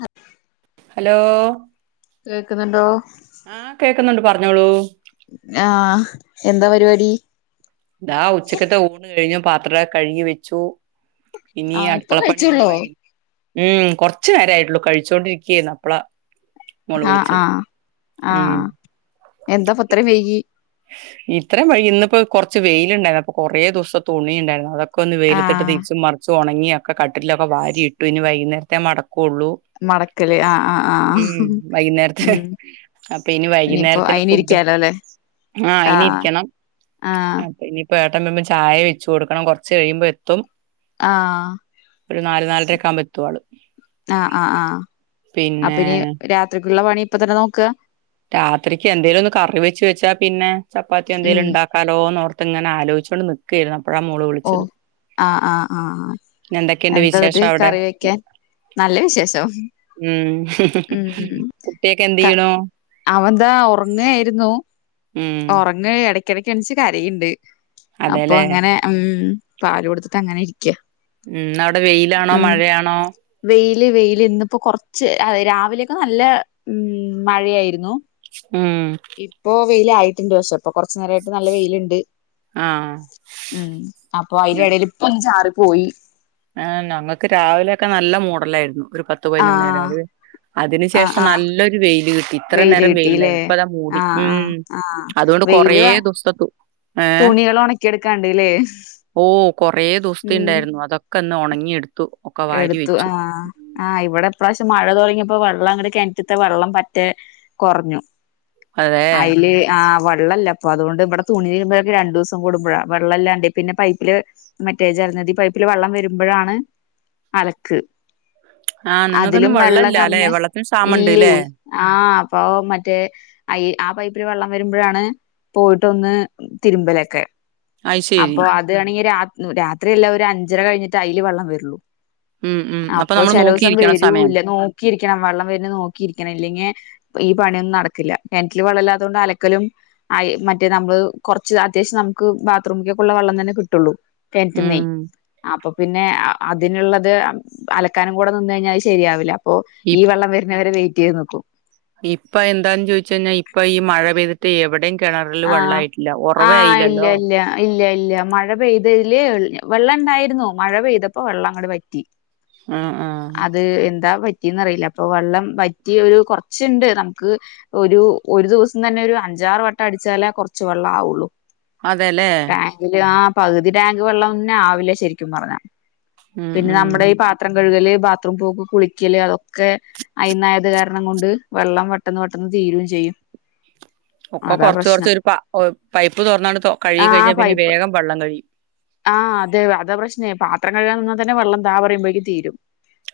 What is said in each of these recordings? അ [inaudible] hello കേക്കുന്നുണ്ടോ ആഹ് കേക്കുന്നുണ്ട് പറഞ്ഞോളൂ ആഹ് എന്താ പരിപാടി ഇതാ ഉച്ചക്കത്തെ ഊണ് കഴിഞ്ഞു പാത്ര കഴുകി വെച്ചു ഇനി ആഹ് ഇപ്പൊ അടുക്കളപ്പണി ഇനി കഴിച്ചോള്ളോ വൈകി ഉം കൊറച്ച് നേരമായിട്ടുള്ളു കഴിച്ചോണ്ടിരിക്കയേരുന്നു അപ്പള ആഹ് ആഹ് ഉം ആഹ് എന്താപ്പ ഇത്ര വേകി ഇത്രയും വൈകി ഇന്നിപ്പോ കൊറച്ച് വെയിലുണ്ടായിരുന്നു അപ്പൊ കൊറേ ദിവസം തുണി ഉണ്ടായിരുന്നു അതൊക്കെ ഒക്ക ഒന്ന് വെയിലത്തിട്ട് ആഹ് തിരിച്ച് മറച്ച് ഉണങ്ങി ഒക്കെ കട്ടിലൊക്കെ വാരി ഇട്ടു ഇനി വൈകുന്നേരത്തെേ മടക്കുള്ളൂ മടക്കല് ആഹ് ആഹ് ആഹ് ഉം വൈകുന്നേരത്തെ ഉം അപ്പൊ ഇനി ഇനിയിപ്പോ വൈകുന്നേരത്തിന് ഫുഡ് അയിനിരിക്കാലോ അല്ലെ ആഹ് അയ്നി ഇരിക്കണം ആഹ് അപ്പോ ഇനി പ ഏട്ടൻ വരുമ്പ ചായ വെച്ചു കൊടുക്കണം കുറച്ച് കഴിയുമ്പോ എത്തും ആഹ് ഒരു നാല് നാലരക്ക ആക്മ്പോ എത്തു ആള് ആഹ് ആഹ് ആഹ് പിന്നെ അപ്പനി രാത്രിക്കുള്ള പണി ഇപ്പൊ തന്നെ നോക്ക രാത്രിക്ക് എന്തേലും ഒന്ന് കറി വെച്ച് വെച്ചാ പിന്നെ ചപ്പാത്തി ഉം എന്തെങ്കിലും ഉണ്ടാക്ക കലോന്ന്ർത്ത് ഇങ്ങനെ ആലോചിച്ചുകോണ്ട് നിക്കുവായിരുന്നു അപ്പോഴാ മോള് ഓ വിളിച്ചത് ആഹ് ആഹ് ആഹ് പിന്നെ എന്തൊക്കെയുണ്ട് എന്താ ഒരു വിശേഷം അവിടെ കറി വെക്കാൻ നല്ല വിശേഷം ഉം ഉം കുട്ടിയൊക്കെ എന്ത് ക ചെയ്യണു അവൻന്താ ഉറങ്ങായിരുന്നു ഉം ഉറങ്ങ ഇടക്കിടക്ക് എണച്ച് കരയണ്ട് അപ്പൊ അതെല്ലേ അങ്ങനെ ഉം പാല് കൊടുത്തിട്ട് അങ്ങനെ ഇരിക്ക ഉം ഇന്നവിടെ വെയിലാണോ ഉം മഴയാണോ വെയില് വെയില് ഇന്നിപ്പോ കുറച്ച് രാവിലെയൊക്കെ നല്ല ഉം മഴയായിരുന്നു ഉം ഇപ്പൊ വെയില് ആയിട്ടുണ്ട് പക്ഷേ ഇപ്പൊ കുറച്ച് നേരമായിട്ട് നല്ല വെയിലുണ്ട് ആഹ് ഉം അപ്പൊ അതിന്റെടയിൽ ഇപ്പൊ ഒന്ന്ചാറി പോയി ആഹ് ഞങ്ങക്ക് രാവിലെ ഒക്കെ നല്ല മൂഡലായിരുന്നു ഒരു പത്ത് പതിനന്ന് മണി ആഹ് വരെ അത് അതിന് ആഹ് ശേഷം ആഹ് നല്ലൊരു വെയില് കിട്ടി ഇത്ര വെയില് നേരം കിട്ടില്ലേ വെയിലുണ്ടായിരുന്നു ഇപ്പൊതാ മൂടി ആഹ് ആഹ് ഉം ആഹ് അതുകൊണ്ട് വെയില് കൊറേ ദിവസത്തെ തുണി ഏഹ് തുണികൾ ഉണക്കിയെടുക്കാണ്ട്ല്ലേ ഓ കൊറേ ദിവസത്തെ ഉം ഉണ്ടായിരുന്നു അതൊക്കെ ക്കന്ന് ഉണങ്ങിയെടുത്തു എടുത്തു ആഹ് ആഹ് ഇവിടെപ്രാവശ്യം മഴ തുടങ്ങിയപ്പോ വെള്ളം അങ്ങട് കിണറ്റത്തെ വെള്ളം പറ്റേ കുറഞ്ഞു അതെ അയ്ല് ആഹ് വെള്ളല്ല അപ്പ അുകൊണ്ട് ഇവിടെ തുണിരുമ്പോഴക്കെ രണ്ട് ദിവസം കൂടുമ്പഴ വെള്ളംല്ലാണ്ട് പിന്നെ പൈപ്പില് മറ്റേ ജലനിധിപൈപ്പിൽ വെള്ളം വരുമ്പോഴാണ് അലക്ക് ആ നിങ്ങക്കൊന്നും അതിലും വെള്ളം വെള്ളല്ല ല്ലെ കമ്മിയ വെള്ളത്തിന് ക്ഷാമണ്ട് ഇല്ലേ ല്ലേ ആഹ അപ്പൊ മറ്റേ അ ആ പൈപ്പിൽ വെള്ളം വരുമ്പോഴാണ് പോയിട്ടൊന്ന് തിരുമ്പലൊക്കെ അയ്ശരി അപ്പൊ അത് വേണെങ്കി രാത്രിയല്ല ഒരു അഞ്ചര കഴിഞ്ഞിട്ട് അല് വെള്ളം വരുള്ളൂ ഉം ഉം അപ്പൊ നമ്മള് ചില ദിവസം നോക്കിയിരിക്കണം സമയം വരൂല്ല നോക്കിയിരിക്കണം വെള്ളം വര നോക്കിയിരിക്കണം ഇല്ലെങ്കിൽ ഈ പണിയൊന്നും നടക്കില്ല നെനറ്റില് വളല്ലാത്തുകൊണ്ട് അലക്കലും ആ മറ്റേ നമ്മള് കുറച്ച് അത്യാവശ്യം നമുക്ക് ബാത്റൂമിലൊക്കെ ഉള്ള വെള്ളം തന്നെ കിട്ടുള്ളൂ തെൻറ്റ ഉം നെയ അപ്പൊ പിന്നെ അതിനുള്ളത് അലക്കാനും കൂടെ നിന്ന കഴിഞ്ഞാല് ശരിയാവില്ല അപ്പൊ ഈ വെള്ളം വരുന്നവരെ വെയിറ്റ് ചെയ്ത് നോക്കും ഇപ്പൊ എന്താന്ന് ചോദിച്ചച്ച് കഴിഞ്ഞാൽ ഇപ്പ ഈ മഴ പെയ്തിട്ട് എവിടെങ്കി കിണറില് ആഹ് വെള്ളായിട്ടില്ല ഉറവേ ആഹ് ഇല്ല ആയില്ലല്ലോ ഇല്ല ഇല്ല ഇല്ല മഴ പെയ്തതില് വെള്ളം ഇണ്ടായിരുന്നു മഴ പെയ്തപ്പോ വെള്ളം അങ്ങോടെ പറ്റി ആ ആ അത് എന്താ പ പറ്റിന്ന്റിയില്ല അപ്പൊ വെള്ളം വറ്റി ഒരു കുറച്ചുണ്ട് നമുക്ക് ഒരു ഒരു ദിവസം തന്നെ ഒരു അഞ്ചാറ് വട്ടം അടിച്ചാലേ കുറച്ച് വെള്ളം ആവുള്ളു അതെല്ലേ ആ പകുതി ടാങ്ക് വെള്ളം ഒന്നെ ആവില്ല ശരിക്കും പറഞ്ഞ ഉം പിന്നെ ഉം നമ്മുടെ ഈ പത്രം കഴുകല് ബാത്റൂം പോ കുളിക്കല് അതൊക്കെ അയുന്നായത് കാരണം കൊണ്ട് വെള്ളം പെട്ടന്ന് പെട്ടന്ന് തീരുകയും ചെയ്യും ഒക്ക അതാ കൊറച്ച് കൊറച്ച് പ്രശ്നം ഒരു പ പൈപ്പ് തുറന്നണ്ട് കഴുകി കഴിഞ്ഞാൽ പിന്നെ വേഗം വെള്ളം കഴിയി ആഹ് അത അത പ്രശ്നേ പത്രം കഴുകാൻ നിന്നാ തന്നെ വെള്ളം താ പറുമ്പോഴേക്ക് തീരും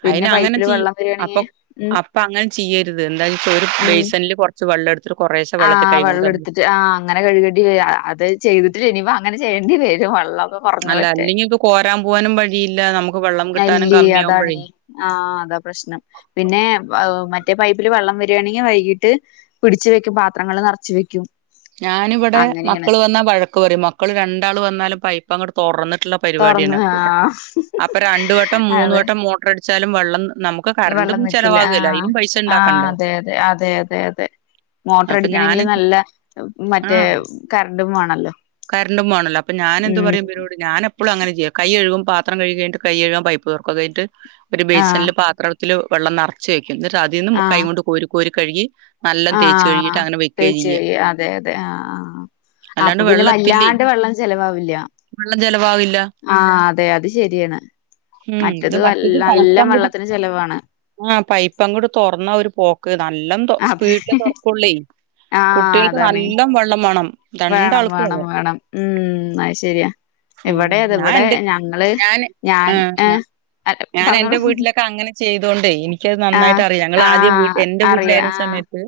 പിന്നെ അയിന് അങ്ങനെ പൈപ്പില് ചെയ വെള്ളം വരാണെങ്കി അപ്പൊ ഉം അപ്പൊ അങ്ങനെ ചെയ്യരുത് എന്താന്ന് വെച്ചാ ഒരു ഉം ബേസണില് കുറച്ച് വെള്ളം എടുത്തിട്ട കുശം വെള്ളത്തി കൈ ആഹ് കൊണ്ട് വെള്ളം എടുത്തിട്ട് ആഹ് അങ്ങനെ കഴുകേണ്ടി വ അത് ചെയ്തിട്ട്നിമ്പ അനെ ചെയ്യേണ്ടി വരും വെള്ളം അല്ല അല്ലെങ്കിൽ ഇപ്പൊ കോരാൻ പോവാനും വഴിയില്ല നമുക്ക് വെള്ളം കിട്ടാനും കമ്മിയാകുമ്പഴി ആഹ അതാ പ്രശ്നം പിന്നെ മറ്റേ പൈപ്പില് വെള്ളം വരിയാണെങ്കിൽ വൈകീട്ട് പിടിച്ച് വെക്കും പാത്രങ്ങൾ നിറച്ചു വെക്കും ഞാനിവിടെ അങ്ങനെയാണ് മക്കള് വന്നാ വഴക്ക പറയും മക്കള് രണ്ടാൾ വന്നാലും പൈപ്പ അങ്ങോട്ട് തുറന്നിട്ടുള്ള തുറന്ന് പരിപാടിയാണ് ആഹ് അപ്പൊ രണ്ട വട്ടം മൂന്ന അതെ വട്ടം മോട്ടർടിച്ചാലും വെള്ളം നമു വെള്ളം നക്കില്ല ആ ആഹ ഉണ്ടാക്കണ്ടേ അതെതെ അതെ അതെ അതെ മോട്ടർ അപ്പൊ ഞാന് അടിക്കണമെങ്കില് നല്ല മറ്റേ കറണ്ടും വേണല്ലോ കരണ്ടുംമാണല്ലോ അപ്പ ഞാൻ എന്ത് പറയും ഉം ഇവരോട് ഞാന ഇപ്പോഴ അങ്ങനെ ചെയ്യുക കൈഴുക്പ പാത്രം കഴിഞ്ഞ് കഴുക്പ പൈപ്പ്റക്ക കഴഞ്ഞട്ട് ഒരു ആഹ് ബായ്സനില് പാത്രം അതില് വെള്ളം നിറച്ച് വെക്കും എന്നിട്ട് അതിൽന്നന്ന് മു കൈക കൊണ്ട് കോരി കോരി കഴുകി നല്ലോം തേച്ച് ആഹ കഴുകിയിട്ട് അങ്ങനെ വെക്കാ ചെയ്യാ. തേച്ചരി അതെ അതെ ആ ആ അല്ലാണ്ട് അപ്പൊ പിന്നെ വെള്ളത്തില്ലേ ഇല്ലാണ്ട് വെള്ളം ചെലവാവില്ല വെള്ളം ചെലവാവില്ല. ആഹ അതെ അത് ശരിയാണ് ഉം ഇത് മറ്റത് വല്ല നല്ല വെള്ളത്തിന് ചെലവാണ് ആഹ പൈപ്പ അങ്ങോട്ട് തുറന്ന ഒരുര് പോക്ക് നല്ല അതെ സ്പീഡില് തുറക്കുള്ളി ആഹ് കുട്ടികൾക്ക് അതാണ് നല്ല വെള്ളം വേണം വേണം രണ്ടാൾക്കും വേണം അതെ വേണം ഉം അത് ശരിയാ ഉം ഇവിടെ അത് ഞാൻ ഇവിടെ എന്റെ ഞങ്ങള് ഞാന് ആ ഞാന് ഏ ഞാ അ ഞാൻ പറഞ്ഞോള എന്റെ വീട്ടിലൊക്കെ അങ്ങനെ ചെയ്തോണ്ടേ ഇനി ക്കത് നന്നായിട്ട് അറിയാം ഞങ്ങൾ ആദ്യ ആഹ് എന്റെ അറിയാ വീട്ടിലായിരുന്ന ആഹ് സമയത്ത്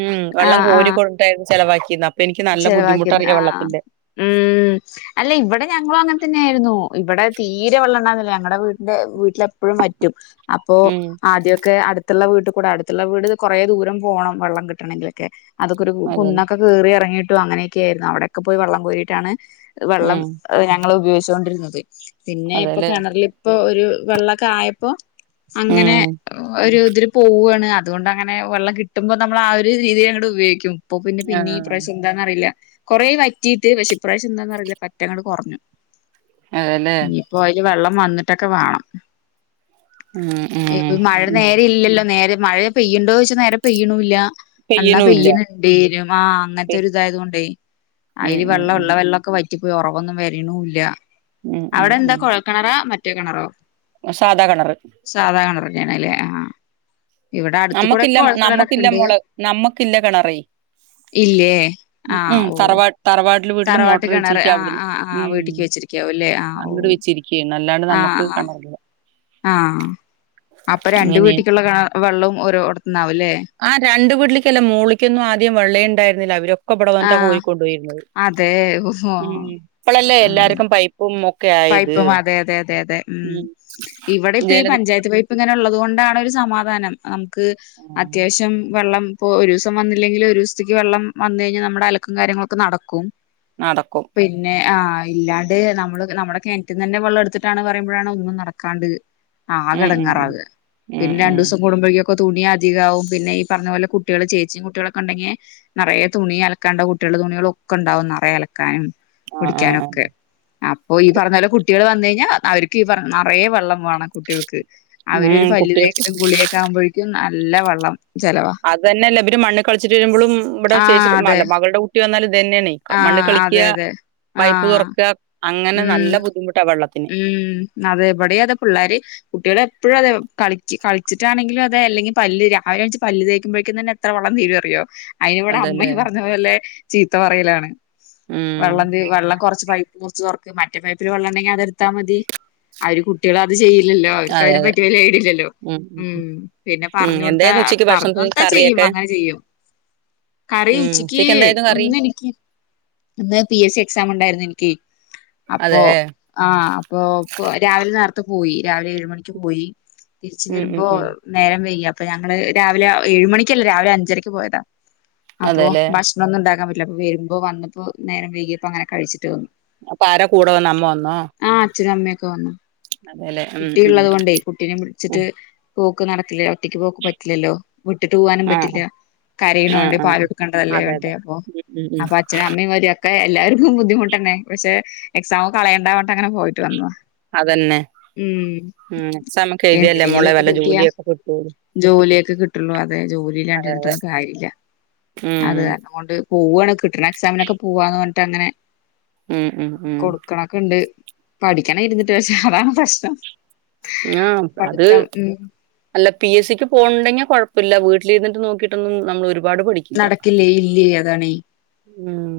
ഉ വെള്ളം ആഹ് ആഹ് കോരിക്ക ചെിലവാക്കി അപ്പൊനിക്ക് നല്ല ചെലവാക്കിന്ന് ബുദ്ധിമുട്ടറിയാം ആഹ് വെള്ളത്തിന്റെ ഉം അല്ല ഇവിടെ അ ഞങ്ങളും അങ്ങനെ തന്നെയ ആയിരുന്നു ഇവിടെ തീരെ വെള്ളംണ്ടായിന്നില്ല ഞങ്ങളടെ വീടിന്റെ വീട്ടിലെപ്പോഴും പറ്റും അപ്പോ ഉം ആദ്യക്കെ അടു അടുത്തുള്ള വീട്ടിൽ കൂടെ അടുത്തുള്ള വീട് കുറെേ ദൂരം പോകണം വെള്ളം കിട്ടണെങ്കിലൊക്കെ അതൊക്കൊ ഒരു അതെല്ലേ കുന്നൊക്കെ ക കേറി ഇറങ്ങിയിട്ടും അങ്ങനെയൊക്കെ ആയിരുന്നു അവിടെയൊക്കെ പോയി വെള്ളം കോയിട്ടാണ് വെള്ളം ഉം ഞങ്ങ ഉപയോഗിച്ചുണ്ടിരുന്നത് പിന്നെ ഇപ്പൊ അതെല്ലേ കിണറിലിപ്പോ ഒരു വെള്ളമൊക്കെ ആയപ്പോ അങ്ങനെ ഉം ഒരു ഇതി പോവാണ് അതുകൊണ്ട് അങ്ങെ വെള്ളം കിട്ടുമ്പോ നമ്മള ആഹ് ഒരു രീതിയിൽ അങ്ങോടെ ഉപയോഗിക്കും ഇപ്പൊ പിന്നെ പിന്നെ ആഹ് ഈശം എന്താന്ന്റിയില്ല കൊറെ വറ്റിയിട്ട് വിഷിപ്രാവശ്യം എന്താന്നറിയില്ല പറ്റങ്ങട്ടട് കുറഞ്ഞു അതല്ലേ പോല് വെള്ളം വന്നിട്ടൊക്കെ വേണം ഉം ഉം ഇ മഴ ഉം നേരെ ഇല്ലല്ലോ നേരെ മഴ പെയ്യണ്ടോ ചൊച്ചാ നേരെ പെയ്യണില്ല എന്നാ പെയ്യണൂല്ല പെയന ഉണ്ടേരും ആഹ് അങ്ങനത്തെ പെ- ഒരു ഇതായത കൊണ്ടേ ഉം അതില് ഉം വെള്ള ഉം ഉള്ളവ ളൊക്കെ വറ്റിപ്പോയി ഉറവൊന്നും വരണൂല്ല ഉം ഉം അവിടെ എന്താ ഉം കുഴൽക്കിണറാ മറ്റേ കിണറോ സാധാ കിണർ സാധാ കിണറനാന്ന് അല്ലേ ആഹ് നമ്മക്കില്ല നമ്മക്കില്ല ഉണ്ട് മുള നമ്മക്കില്ല കിണറേ ഇല്ലേ ആ ഉം ഉം ഓ തർവാട്ട തറവാട്ട വീട്ടിൽ വീട്ടിൽ തറവാട്ട് മോട്ടർ കിണറ് വെച്ചിരിക്ക ആഹ് അവിടന്ന് ആഹ് ആഹ് ഉം വീട്ടിക്ക് വെച്ചിരിക്കാവുല്ലേ ആഹ് ഓ അങ്ങട് വെച്ചിരിക്ക അല്ലാണ്ട് ആഹ് നമ്മുക്ക് ആഹ് [unintelligible] ആഹ് അപ്പൊ രണ്ട് അങ്ങനെ വീട്ടിക്കുള്ള ക വെള്ളവും ഓരോടത്തന്നാവുംല്ലേ ആഹ് രണ്ടു വീട്ടിലിക്കല്ല മുളളിക്കൊന്നും ആദ്യം വെള്ളം ഉണ്ടായിരുന്നില്ല അവരൊക്കെ [unintelligible] ആഹ് കോരിക്കൊണ്ട് പോയിരുന്നത് അതെ ഓഹോ ഉ ഇപ്പോളല്ലേ ഉം എല്ലാർക്കും പൈപ്പ ഉം ഒക്കെ ആയത് പൈപ്പും അതെ അതെ അതെ അതെ ഉം ഇവിടെ ഈ [unintelligible] പഞ്ചായത്ത് ഇപ്പ പൈപ്പ് ഇങ്ങനെ ഉള്ളത് കൊണ്ടാണ് ഒരു സമാധാനം നമുക്ക് ഉം, അത്യാവശ്യം വെള്ളം ഇപ്പൊ ഒരു ദിവസം വന്നില്ലെങ്കിൽ ഒരു ദിവസത്തേക്ക് വെള്ളം വന്ന് കഴിഞ്ഞാ നമ്മുടെ അലക്കും കാര്യങ്ങളൊക്കെ നടക്കും നടക്കും പിന്നെ ആഹ് ഇല്ലാണ്ട് നമ്മള് നമ്മുടെ കിണറ്റിനന്നെ വെള്ളം എടുത്തിട്ടാണ് പറയ്മ്പോഴാണ് ഒന്നും നടക്കാണ്ടത് ആകെ ഉം, ഉം, ഉം. ഇടങ്ങാറാകെ ഉം, പിന്നെ ഉം. രണ്ടു ദിവസം കൂടുമ്പോഴേക്ക ഒക്ക തുണി അധികാവും പിന്നെ ഈ പറഞ്ഞ പോലെ കുട്ടികള് ചേച്ചിയും കുട്ടികളൊക്കെ ഉണ്ടെങ്കിൽ നിറയെ തുണി അലക്കാണ്ടും കുട്ടികളുടെ തുണികള ഒക്കെ ഉണ്ടാവും നിറയ അലക്കാനും ആ, ആ, ആ. കുടിക്കാനൊക്കെ ഓ ഈ കു- പറഞ്ഞ പോല കുട്ടികൾ വന്നു കഴിഞ്ഞാ അവരിക്ക് ഈ പറ നിറയെ വെള്ളം കുട്ടികൾക്ക് അവരു ഉം, ഒരു കുട്ടികൾക്ക് പലുതേക്കലും കുളിയൊക്കെ ആകുമ്പോഴേക്കും നല്ല വെള്ളം ചെലവാ അത് തന്നെല്ല ഇബര് മണ്ണ് കളിച്ച് വരുമ്പോളും ഇവിടെ ആഹ് അതെ ചേച്ചില്ല മകളുടെ കുട്ടി വന്നാലൽ ഇത് തെന്നയാണേ മണ്ണ് ആഹ് കളിക്ക അതെ അതെ പൈപ്പ് ആഹ് തുറക്കുക അങ്ങനെ ഉം നല്ല ബുദ്ധിമുട്ടാ വെള്ളത്തിന് ഉം അതെവിടെ അതെ പിള്ളേര് കുട്ടികളെപ്പോഴും അതെ കളി കളിച്ചിട്ടാണെങ്കിലും അതെ അല്ലെങ്കിൽ പല് രാവിലെണിച്ച് പല് തേക്കുമ്പോഴേക്കും തന്നെ എത്ര വെളം തീരും അറിയോ അയിന് ഇവിടെ അതല്ലേ അമ്മയും പറഞ്ഞല്ലെ പോലെ ചീത്ത പറയലാണ് ഉം വെള്ളം വെള്ളം കുറച്ച് പൈപ്പ കുറച്ച് തുറക്ക് മറ്റേ പൈപ്പിൽ വള്ളണ്ടെങ്കിൽ അതെടുത്താ മതി [unintelligible] കുട്ടികള അത് ചെയ്യില്ലല്ലോ അവർക്ക് അതെ അതിനെ അതെ പറ്റി വലിയ ഐഡില്ലല്ലോ ഉം പിന്നെ ഉം. പറഞ്ഞ കൊടുത്ത എന്തായിരുന്നു ഉച്ചയ്ക്ക് പറഞ്ഞ ഭക്ഷണത്തിന് അത്താ ചെയ്യും കറിയൊക്കെ അങ്ങനെ ചെയ്യും കറി ഉം ഉച്ചിക്ക് ഉച്ചയ്ക്ക് എന്തായിരുന്നു കറി ഒന്ന് എനിക്ക് ഇന്ന് പി എസ് സി എക്സാം ഉണ്ടായിരുന്നു എനിക്ക് അതെ അപ്പൊ ആഹ് അപ്പൊ രാവിലെ നേരത്തെ പോയി രാവിലെ ഏഴ് മണിക്ക് പോയി തിരിച്ച് ഉം ഉം വരുമ്പോ ഉം നേരം വെയ്യി അപ്പൊ ഞങ്ങള് രാവിലെ ഏഴഏഴ് മണിക്കല്ലേ രാവിലെ അഞ്ചരക്ക് പോയതാ അപ്പോ അതെല്ലേ ഭ ക്ഷണൊന്നും ഉണ്ടാക്കാൻ പറ്റില്ല വരുമ്പോ വന്നപ്പോ ന നേര വകിയപ്പോ അങ്ങനെ കഴിച്ചു വന്നു അപ്പ ആര കൂട വന്ന അമ്മ വന്നോ ആഹ് അച്ഛനു അമ്മേക്ക വന്നു അതെല്ലേ ഉം കുട്ടി ഉം ഉള്ളത് കൊണ്ടേ കുട്ടീനെ പിടിച്ചിട്ട് ഉം പോക്ക് നടക്കില്ലല്ലോ ഒറ്റയ്ക്ക് പോക്ക് പറ്റില്ലല്ലോ വിട്ടിട്ട് പോകാനും ആഹ് പറ്റില്ല ആഹ് ആഹ് കരീനോണ്ട് പാ ആഹ് കൊടുക്കേണ്ടതല്ലേ അതെ വണ്ടേ അതെ അപ്പൊ ഉം ഉം ഉം അപ്പൊ അച്ഛനും അമ്മയും ഒക്കെ എല്ലാവർക്കും ബുദ്ധിമുട്ട തന്നെ പക്ഷെ എക്സാം കളയണ്ടണ്ട് അങ്ങനെ പോയിട്ട് വന്നത അതന്നെ ഉം എക്സാമൊക്കെ എഴുതിയാലല്ലേ എന്തിലെങ്കിലും മോളെ ഒന്ന് വല്ല കിട്ടിയാ ജോലിയൊക്കെ കിട്ടുള്ളൂ ജോലിയൊക്കെ കിട്ടുള്ളൂ അതേ ജോലി അതെ ഇല്ലാണ്ടിരുന്നിട്ടൊന്നും കാര്യല്ല ഉം അത് കാരണം കൊണ്ട് പോവാണ് കിട്ടണ എക്സാമിനൊക്കെ പോവാന്ന് പറഞ്ഞിട്ട് അങ്ങനെ ഉം ഉം ഉം കൊടുക്കണ് ക്കെണ്ട് പഠിക്കാന ഇരുന്നിട്ട് പക്ഷെ അതാണ് പ്രശ്നം ആഹ അത് പഠിത്തം ഉം അല്ല പി എസ് സി ക്ക് പോവ്ണ്ടെങ്കിൽ കൊഴപ്പില്ല വീട്ടില്ര്ന്നിട്ട് നോക്കിട്ടൊന്നും നമ്മള് ഒരുപാട് പഠിക്ക നടക്കില്ലേ ഇല്ലേ അതാണെ ഉം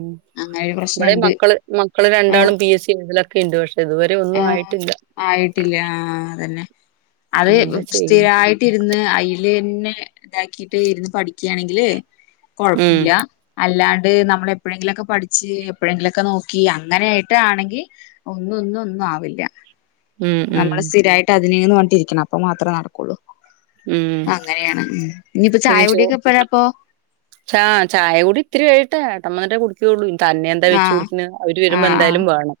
ഇവിടെ മക്കള് മക്കള് ആഹ് രണ്ടാളും പി എസ് സി [unintelligible] ഒക്കെ ഇണ്ട് പക്ഷെ ഇതുവരെ ഒന്നും ആഹ് ആയിട്ടില്ല. ആയിട്ടില്ല ആഹ് അതന്നെ അത് എന്താ ചെയ്യും സ്ഥിരായി ഇട്ടിരുന്ന് അയിലെന്നെ ഇതാക്കിട്ട് ഇരുന്ന് പഠിക്കയാണെങ്കില് ഉം കൊഴപ്പുല അല്ലാണ്ട് നമ്മൾ എപ്പോഴെങ്കിലുംക്കെ പഠിച്ച് എപ്പോഴെങ്കിലുംക്കെ നോക്കി അങ്ങനെയായിട്ടണെങ്കിൽ ഒന്നും ഒന്നും ഒന്നും ആവില്ല. ഉം ഉം നമ്മള് സ്ഥിരായിട്ട് അതിന് ന്ന് പറഞ്ഞ്ട്ട് ഇരിക്കണം അപ്പൊ മാത്രമേ നടക്കുള്ളൂ. ഉം അങ്ങനെയാണ് ഇനിയിപ്പോ പിന്നെ ചായകുടി ചോ യൊക്കെ എപ്പോഴാപ്പൊ? ചാ ചായ കുടി ഇത്തിരി കഴിയട്ടെ ഏട്ടൻ വന്നിട്ടെ കുടി ക്കുള്ളൂ തന്നെ എന്താ വെച്ച് ആഹ് കുടിക്കണേ അവര് വരുമ്പോ ആഹ് ആഹ് എന്തായാലും വേണം.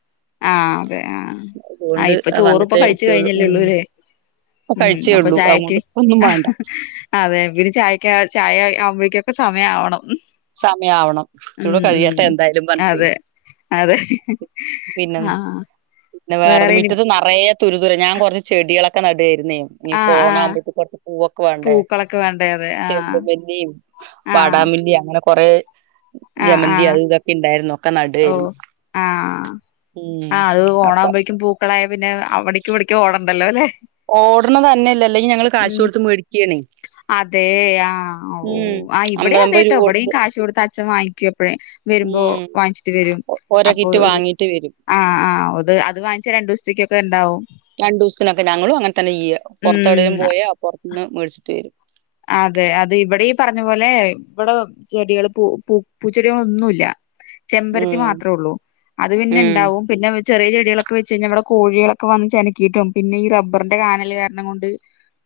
ആഹ് അതെ ആഹ് ആ അതുകൊണ്ട് ഇപ്പൊ ചോറ് ഇപ്പം വന്നിട്ടേ കഴിച്ചു വെക്കുള്ളൂ. ഉം. കഴിഞ്ഞല്ലേള്ളൂ ല്ലേ? ഇപ്പൊ ഉം കഴിച്ചേ അപ്പൊ ഉള്ളൂ. ചായയ്ക്ക് അതുകൊണ്ട് ഇപ്പൊ ഒന്നും വേണ്ട. അതെ പിന്നെ ചായയ്ക്ക് ചായ ആവുമ്പോഴേക്കൊക്കെ സമയം ആ വണം. സമയം ആവണം കുറെച്ചൂടെകഴിയട്ടെ എന്തായാലും പറഞ്ഞ്. അതെ അതെ പിന്നെ ആഹ് ആഹ്. പിന്നെ വേറെ മിറ്റത്ത് നറയെ തുരുതുര ഞാൻ കൊറച്ച് ചെടികളൊക്കെ നടുവേർന്നെ. ഇനിപ്പം ആഹ് ആഹ് ഓണകുംപോത്തേക്ക് കൊറച്ച് പൂവൊക്കെ വണ്ടേ? പൂക്കളൊക്കെ വേണ്ടേ അതെ ആഹ് ചെണ്ടു മല്ലിം വാടാ ആഹ് മല്ലിം അങ്ങനെ കൊറെ.. ആഹ് ജമന്തി ആഹ് അത് ഇതൊക്കെ ഇണ്ടായിരുന്നു ഒക്കെ ഓ നടായിരുന്നു. ആഹ് ആഹ് അത് അപ്പൊ ഓണാകുമ്പോഴേക്കും പൂക്ക് പൂക്കളായാൽ പിന്നെ അവിടേക്കും ഇവിടേക്കും ഓടണ്ടല്ലോ ല്ലേ. ഓട്ണതന്നെ അല്ലാ അല്ലെങ്കിൽ ഞങ്ങള് കാശ് കൊടുത്ത് മേടിക്കാണെ. അതെ ആഹ് ഓ ആഹ് ഇവിടെ അതെ അമ്പതമ്പത് രൂപ ട്ടോ വിടെയും കൊടുത്ത് കാശ് കൊടുത്ത അച്ഛൻ വാങ്ങിക്കുപ്പഴേ. ഉം... വാങ്ങിച്ചിട്ട് വരും ഒ- ഓരോ അപ്പൊ കിറ്റ് ഒരു വാങ്ങീട്ട് വരും ആ ആ അത് വാങ്ങിച്ച രണ്ടു ദിവസത്തേക്കൊക്കെ ഇണ്ടാവും രണ്ടു ദൊവസത്തിനൊക്കെ ഞങ്ങളും അങ്ങനെ തന്നെ ചെയ്യ പൊറത്ത് എവിടേലും ഉം പോയ ആ പൊറത്ത്ന്ന് മേടിച്ച്ട്ട് വരും. അതെ അതെ ഇവിടെ ഈ പറഞ്ഞ പോലെ വടെ ചെടികൾ പൂ പൂ പൂച്ചെടികളൊന്നുല്ല്യ. ചെമ്പരത്തി ഉം മാത്രേ ഒള്ളൂ അത് പിന്നെ ഉം ഇണ്ടാവും. പിന്നെ വെ ചെറിയ ചെട്യളൊക്കെ വെച്ച് കഴിഞ്ഞാൽവിടെ കോഴികളൊക്കെ വന്ന് ചനക്കിയിട്ടും പിന്നെ ഈ റബറിന്റെ കാനൽ കാരണം കൊണ്ട്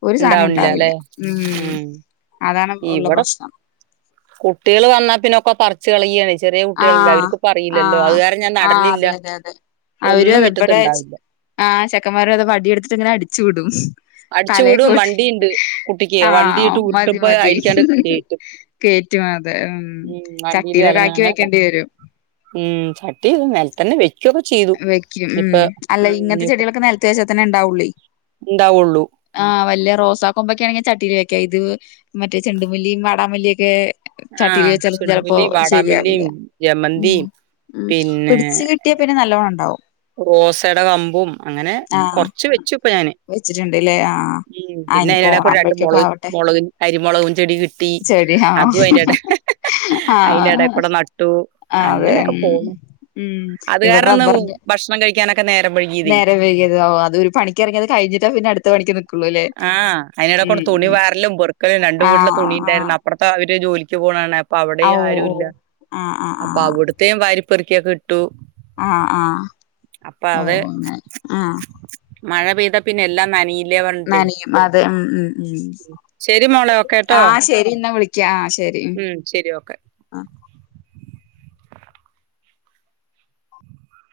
ഒരു സാനും ഇണ്ടാവണില്ല ഉണ്ടാവില്ല ല്ലേ ഉം അതാണ് ഒള്ള ഇവിടെ പ്രശ്നം. കുട്ടികള് വന്നാൽ പിന്നെ ഒക്കെ പറിച് റിച്ച് കളയാണെ ചെറിയ കുട്ടികള്ണ്ടെ ആഹ് അവർക്ക് പ്പോ അറിയില്ലല്ലോ അത് ആഹ് കാരണം ഞാൻ ആഹ് നടലില്ല. അതെ അതെ അതെ അവരും ഒന്നും അതെ മിറ്റത്ത് ഇവിടെ ഇണ്ടാവില്ല. ആഹ് ചെക്കന്മാർ അത് വടി എടുത്തിട്ട് ഇങ്ങനെ അടിച്ചു വിടും. അടിച്ചു വിടും തലേകൂട്ടി വണ്ടിയിണ്ട് കുട്ടിക്ക് ആഹ് വണ്ടിയിട്ട് മതി ഉരുട്ടുമ്പോ മതി അയിലിക്കാണ്ട് ഹ് ഹ്.. കേറ്റും കേറ്റും അതെ ഉം ചട്ടിയിലൊക്കെ അക്കി. അങ്ങനെക്കെ ഉം ചട്ടീൽ അല്ലാ നെലത്തന്നെ വെക്കൊക്കെ ചെയ്യും. വെക്കും ഉം അല്ല ഇങ്ങനത്തെ ചെടികളൊക്കെ നെലത്ത് വെച്ചാൽ തന്നെ ഇണ്ടാവൂള്ളെ. ണ്ടാവുള്ളൂ. ആഹ് വല്യ റോസ കൊമ്പ് ഒക്കെയാണെങ്കിൽ ചട്ടിൽ വെക്ക ഇത് മറ്റേ ചെണ്ടുമല്ലിയും വാടാമല്ലിയൊക്കെ. ചട്ടീൽ ആഹ് വെച്ചാലൊന്നും ചെലപ്പോ ചുണ്ടുമല്ലിയും ശെരിയാവില്ല. വാടാമല്ലിയും ഉം ജമന്തിയും ഉം പിന്നെ പിടിച്ചു കി നല്ലോണം ഉണ്ടാവും. റോസയുടെ കമ്പും അങ്ങനെ കൊറച്ച് വെച്ചു ഇപ്പം ഞാന്. വെച്ചിട്ട്ണ്ട്ല്ലേ ആഹ്.. ഉം ആഹ് പിന്നെ ഇനിപ്പോ അതിനിടയിൽ കൂടെ രണ്ട് ഓണാവുമ്പഴേക്കൊക്കെ മുളക് ആവട്ടെ മുളക അരിമുളകും ചെടി കിട്ടി ചെടി അതും ആഹ് അയിന്റെ എടെ ഹ് ഹ് അയിന്റെഎടെ ആഹ് കൂടെ നട്ടു അതെ അങ്ങനെയൊക്കെ ഉം പോകും ഉം അത് ഇവിടെ കാരണംന്ന് റബ്ബറിന്റെ ഭക്ഷണം കഴിക്കാനൊക്കെ നേരവൈകിയതേ നേരം വൈകിയത് അത് ഒരു പണി ഇറങ്ങത് കഴിഞ്ഞിട്ടാ പിന്നെ അടുത്ത് പണിക് നി ആഹ് അയിനേടേകൂടെ തുണി വാരലും പെർക്കലും രണ്ടു വീട്ടിലെ ആഹ് തുണി ആഹ് ഇണ്ടായിരുന്നു അപ്പറത്തെ അവര് ജോലിക്ക് പോണാണ് അപ്പൊ ഔ അവിടെയും ഓ ഓ ആരുല്ല ആഹ് അപ്പൊ ആഹ് അവിടു ഇത്രേയും വാരിപ്പെറിക്കിയൊക്കെ ഇട്ടു ആഹ് ആഹ് അപ്പൊ ഓ അത് ഒ ആഹ് മഴ പെയ്താ പിന്നെ എല്ലാം നനയും നനിയും അതെ ഉം ഉം ഉം ഉം ശരി മോളെ ഓക്കേട്ടോ ആഹ് ശരി എന്നാ വിളിക് ക്ക ശരി ഉം ശരി ഓക്കെ ഉം